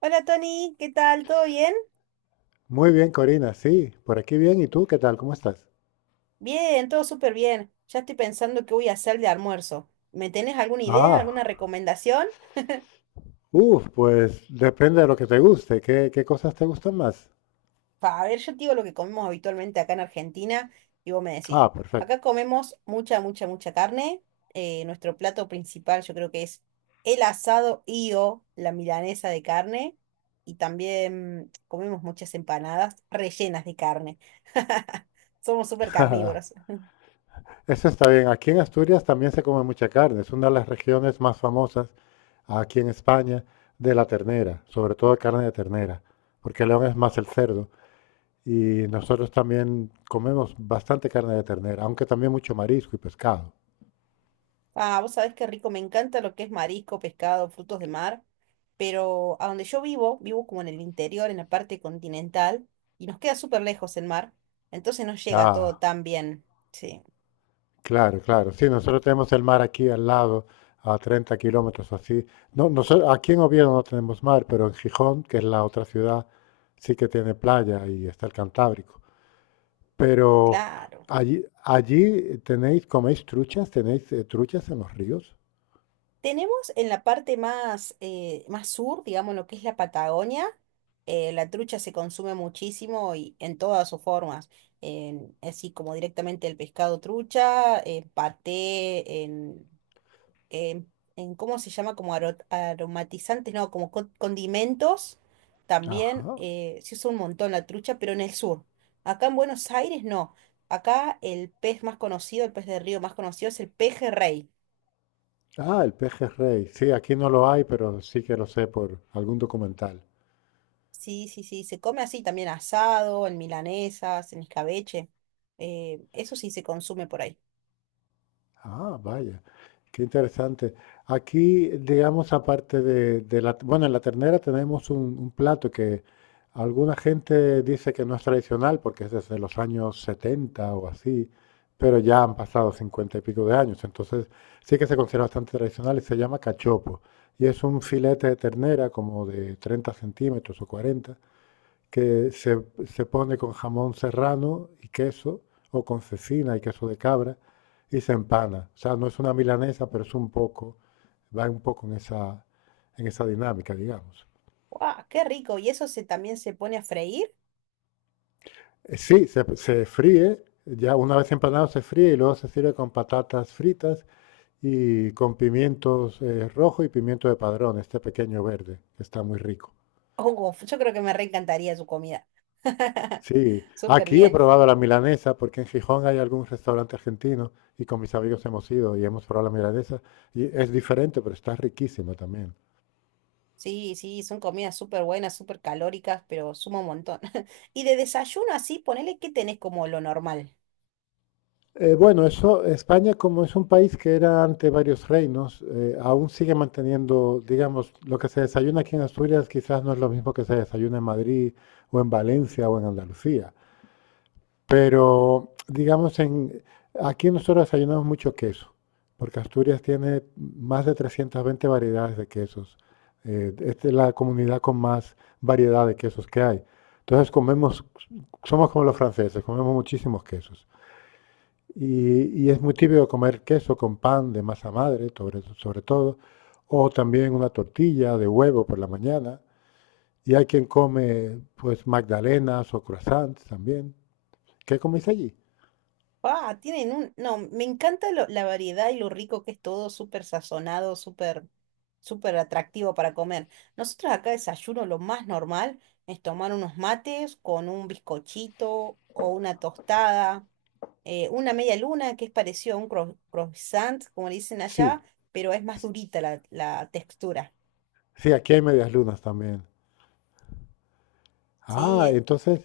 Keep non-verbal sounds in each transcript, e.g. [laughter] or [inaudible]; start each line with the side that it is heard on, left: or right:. right: Hola Tony, ¿qué tal? ¿Todo bien?
left: Muy bien, Corina, sí, por aquí bien. ¿Y tú qué tal? ¿Cómo estás?
right: Bien, todo súper bien. Ya estoy pensando qué voy a hacer de almuerzo. ¿Me tenés alguna idea, alguna
left: Ah,
right: recomendación?
left: uff, pues depende de lo que te guste. ¿Qué cosas te gustan más?
right: Pa, a ver, yo te digo lo que comemos habitualmente acá en Argentina y vos me decís.
left: Ah, perfecto.
right: Acá comemos mucha, mucha, mucha carne. Nuestro plato principal yo creo que es el asado y o la milanesa de carne. Y también comemos muchas empanadas rellenas de carne. [laughs] Somos súper carnívoros.
left: [laughs] Eso está bien. Aquí en Asturias también se come mucha carne. Es una de las regiones más famosas aquí en España de la ternera, sobre todo carne de ternera, porque León es más el cerdo. Y nosotros también comemos bastante carne de ternera, aunque también mucho marisco y pescado.
right: Ah, vos sabés qué rico, me encanta lo que es marisco, pescado, frutos de mar, pero a donde yo vivo, vivo como en el interior, en la parte continental, y nos queda súper lejos el mar, entonces no llega todo
left: Ah.
right: tan bien. Sí,
left: Claro, claro. Sí, nosotros tenemos el mar aquí al lado, a 30 kilómetros o así. No, nosotros, aquí en Oviedo no tenemos mar, pero en Gijón, que es la otra ciudad, sí que tiene playa y está el Cantábrico. Pero
right: claro.
left: allí tenéis, coméis truchas, tenéis truchas en los ríos.
right: Tenemos en la parte más, más sur, digamos, lo que es la Patagonia, la trucha se consume muchísimo y en todas sus formas, así como directamente el pescado trucha, paté, eh, en cómo se llama, como aromatizantes, no, como condimentos, también
left: Ajá.
right: se usa un montón la trucha, pero en el sur. Acá en Buenos Aires no. Acá el pez más conocido, el pez de río más conocido es el pejerrey.
left: Ah, el pejerrey. Sí, aquí no lo hay, pero sí que lo sé por algún documental.
right: Sí, sí, sí, se come así también asado, en milanesas, en escabeche. Eso sí se consume por ahí.
left: Ah, vaya, qué interesante. Aquí, digamos, aparte de la, bueno, en la ternera tenemos un plato que alguna gente dice que no es tradicional porque es desde los años 70 o así, pero ya han pasado 50 y pico de años, entonces sí que se considera bastante tradicional y se llama cachopo. Y es un filete de ternera como de 30 centímetros o 40 que se pone con jamón serrano y queso, o con cecina y queso de cabra, y se empana. O sea, no es una milanesa, pero es un poco, va un poco en esa dinámica, digamos.
right: ¡Guau! ¡Qué rico! ¿Y eso se, también se pone a freír?
left: Sí, se fríe, ya una vez empanado se fríe y luego se sirve con patatas fritas y con pimientos rojo y pimiento de padrón, este pequeño verde, que está muy rico.
right: Oh, yo creo que me reencantaría su comida. [laughs]
left: Sí,
right: Súper
left: aquí he
right: bien.
left: probado la milanesa porque en Gijón hay algún restaurante argentino y con mis amigos hemos ido y hemos probado la milanesa y es diferente, pero está riquísima también.
right: Sí, sí, son comidas súper buenas, súper calóricas, pero suma un montón. [laughs] Y de desayuno así, ponele que tenés como lo normal.
left: Bueno, eso, España como es un país que era ante varios reinos, aún sigue manteniendo, digamos, lo que se desayuna aquí en Asturias quizás no es lo mismo que se desayuna en Madrid o en Valencia o en Andalucía. Pero, digamos, en, aquí nosotros desayunamos mucho queso, porque Asturias tiene más de 320 variedades de quesos. Esta es la comunidad con más variedad de quesos que hay. Entonces comemos, somos como los franceses, comemos muchísimos quesos. Y es muy típico comer queso con pan de masa madre, sobre todo, o también una tortilla de huevo por la mañana. Y hay quien come, pues, magdalenas o croissants también. ¿Qué coméis allí?
right: Ah, tienen un... No, me encanta la variedad y lo rico que es todo, súper sazonado, súper, súper atractivo para comer. Nosotros acá desayuno lo más normal es tomar unos mates con un bizcochito o una tostada, una media luna que es parecido a un croissant, como le dicen
left: Sí,
right: allá, pero es más durita la textura.
left: sí, aquí hay medias lunas también.
right: Sí,
left: Ah,
right: e-
left: entonces,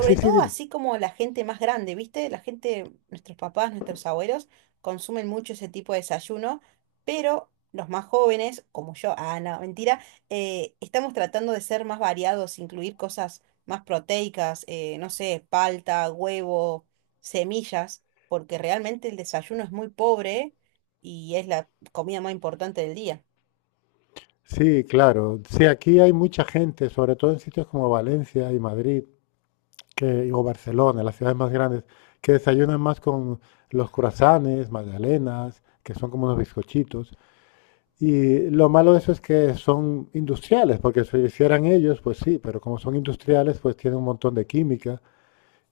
left: sí, sí,
right: todo
left: dime.
right: así como la gente más grande, ¿viste? La gente, nuestros papás, nuestros abuelos, consumen mucho ese tipo de desayuno, pero los más jóvenes, como yo, ah, no, mentira, estamos tratando de ser más variados, incluir cosas más proteicas, no sé, palta, huevo, semillas, porque realmente el desayuno es muy pobre y es la comida más importante del día.
left: Sí, claro. Sí, aquí hay mucha gente, sobre todo en sitios como Valencia y Madrid, que, o Barcelona, las ciudades más grandes, que desayunan más con los croissants, magdalenas, que son como unos bizcochitos. Y lo malo de eso es que son industriales, porque si lo hicieran ellos, pues sí, pero como son industriales, pues tienen un montón de química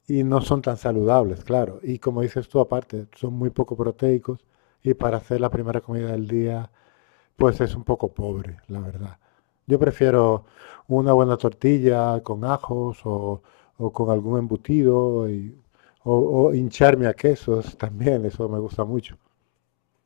left: y no son tan saludables, claro. Y como dices tú, aparte, son muy poco proteicos y para hacer la primera comida del día, pues es un poco pobre, la verdad. Yo prefiero una buena tortilla con ajos o con algún embutido y- o, o hincharme a quesos también, eso me gusta mucho.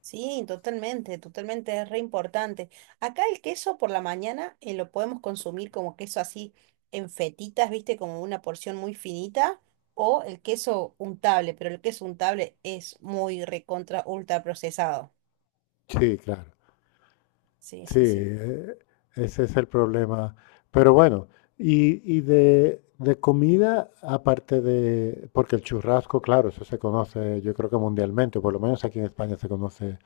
right: Sí, totalmente, totalmente, es re importante. Acá el queso por la mañana lo podemos consumir como queso así en fetitas, viste, como una porción muy finita, o el queso untable, pero el queso untable es muy recontra ultra procesado.
left: Sí, claro.
right: Sí,
left: Sí,
right: sí, sí.
left: ese es el problema. Pero bueno, y de comida, aparte de, porque el churrasco, claro, eso se conoce, yo creo que mundialmente, o por lo menos aquí en España se conoce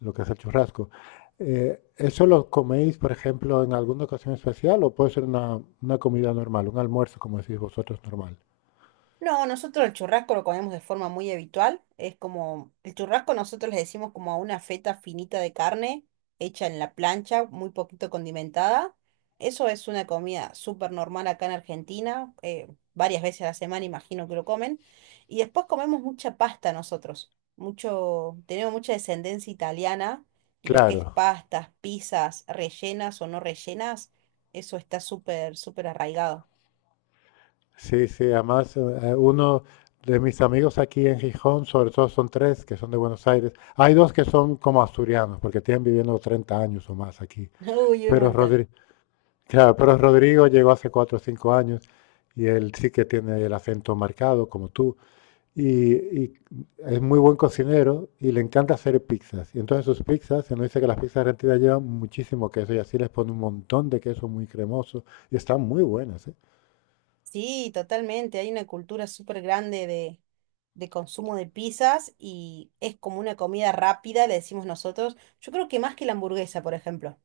left: lo que es el churrasco. ¿Eso lo coméis, por ejemplo, en alguna ocasión especial o puede ser una comida normal, un almuerzo, como decís vosotros, normal?
right: No, nosotros el churrasco lo comemos de forma muy habitual. Es como, el churrasco nosotros le decimos como a una feta finita de carne hecha en la plancha, muy poquito condimentada. Eso es una comida súper normal acá en Argentina. Varias veces a la semana imagino que lo comen. Y después comemos mucha pasta nosotros. Mucho, tenemos mucha descendencia italiana y lo que
left: Claro.
right: es pastas, pizzas, rellenas o no rellenas, eso está súper, súper arraigado.
left: Sí, sí, además uno de mis amigos aquí en Gijón, sobre todo son tres que son de Buenos Aires. Hay dos que son como asturianos, porque tienen viviendo 30 años o más aquí.
right: [laughs] Uy, un
left: Pero
right: montón.
left: Rodrigo, claro, pero Rodrigo llegó hace 4 o 5 años y él sí que tiene el acento marcado, como tú. Y es muy buen cocinero y le encanta hacer pizzas. Y entonces sus pizzas, se nos dice que las pizzas argentinas llevan muchísimo queso y así les pone un montón de queso muy cremoso y están muy buenas, ¿eh?
right: Sí, totalmente. Hay una cultura súper grande de consumo de pizzas y es como una comida rápida, le decimos nosotros. Yo creo que más que la hamburguesa, por ejemplo.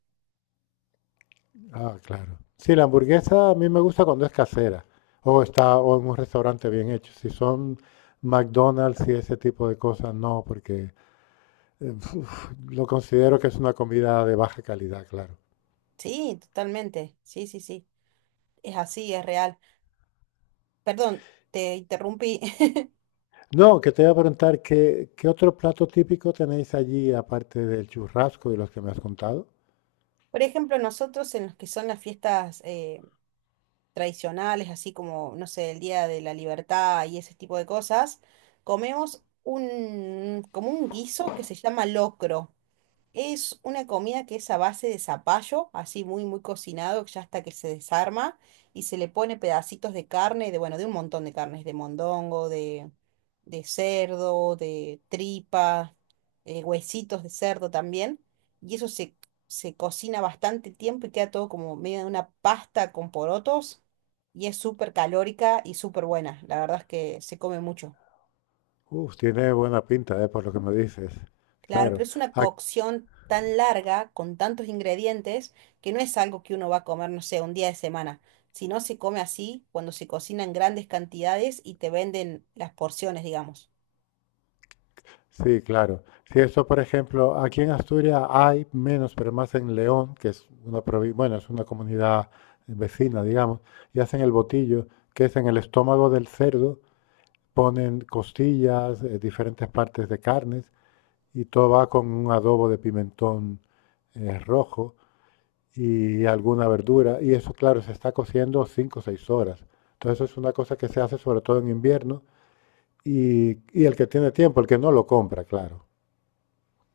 left: Ah, claro. Sí, la hamburguesa a mí me gusta cuando es casera o está o en un restaurante bien hecho. Si son McDonald's y ese tipo de cosas, no, porque eh, [laughs] lo considero que es una comida de baja calidad, claro.
right: Sí, totalmente. Sí, sí, sí. Es así, es real. Perdón, te interrumpí. [laughs]
left: No, que te iba a preguntar, ¿qué otro plato típico tenéis allí aparte del churrasco y los que me has contado?
right: Por ejemplo, nosotros en los que son las fiestas tradicionales, así como, no sé, el Día de la Libertad y ese tipo de cosas, comemos un, como un guiso que se llama locro. Es una comida que es a base de zapallo, así muy, muy cocinado, ya hasta que se desarma, y se le pone pedacitos de carne, de, bueno, de un montón de carnes, de mondongo, de cerdo, de tripa, huesitos de cerdo también, y eso se, se cocina bastante tiempo y queda todo como medio de una pasta con porotos, y es súper calórica y súper buena, la verdad es que se come mucho.
left: Uf, tiene buena pinta, por lo que me dices.
right: Claro, pero
left: Claro.
right: es una cocción tan larga, con tantos ingredientes, que no es algo que uno va a comer, no sé, un día de semana. Si no se come así, cuando se cocina en grandes cantidades y te venden las porciones, digamos.
left: Sí, claro. Si eso, por ejemplo, aquí en Asturias hay menos, pero más en León, que es una provi- bueno, es una comunidad vecina, digamos, y hacen el botillo, que es en el estómago del cerdo, ponen costillas, diferentes partes de carnes, y todo va con un adobo de pimentón rojo y alguna verdura, y eso, claro, se está cociendo 5 o 6 horas. Entonces, eso es una cosa que se hace sobre todo en invierno, y el que tiene tiempo, el que no lo compra, claro.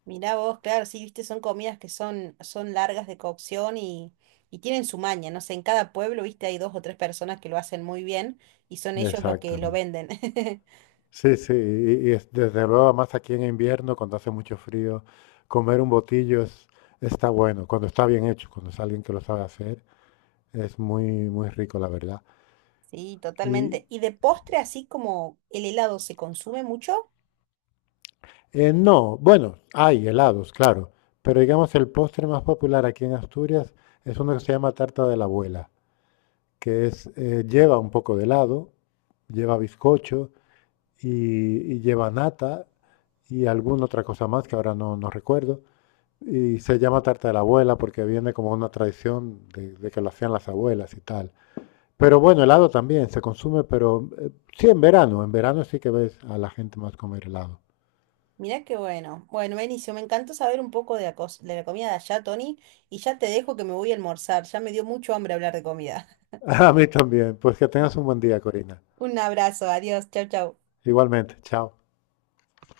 right: Mirá vos, claro, sí, viste, son comidas que son, son largas de cocción y tienen su maña. No sé, en cada pueblo, viste, hay dos o tres personas que lo hacen muy bien y son ellos los que lo
left: Exactamente.
right: venden. [laughs]
left: Sí, sí, y es, desde luego, más aquí en invierno, cuando hace mucho frío, comer un botillo es, está bueno, cuando está bien hecho, cuando es alguien que lo sabe hacer, es muy, muy rico, la verdad.
right: Sí,
left: Y
right: totalmente. ¿Y de postre, así como el helado, se consume mucho?
left: no, bueno, hay helados, claro, pero digamos el postre más popular aquí en Asturias es uno que se llama tarta de la abuela, que es, lleva un poco de helado, lleva bizcocho y, y lleva nata y alguna otra cosa más que ahora no recuerdo. Y se llama tarta de la abuela porque viene como una tradición de que lo hacían las abuelas y tal. Pero bueno, helado también se consume, pero sí en verano. En verano sí que ves a la gente más comer helado.
right: Mirá qué bueno. Bueno, Benicio, me encantó saber un poco de la, de la comida de allá, Tony, y ya te dejo que me voy a almorzar. Ya me dio mucho hambre hablar de comida.
left: [laughs] A mí también. Pues que tengas un buen día, Corina.
right: [laughs] Un abrazo, adiós, chau, chau.
left: Igualmente. Chao.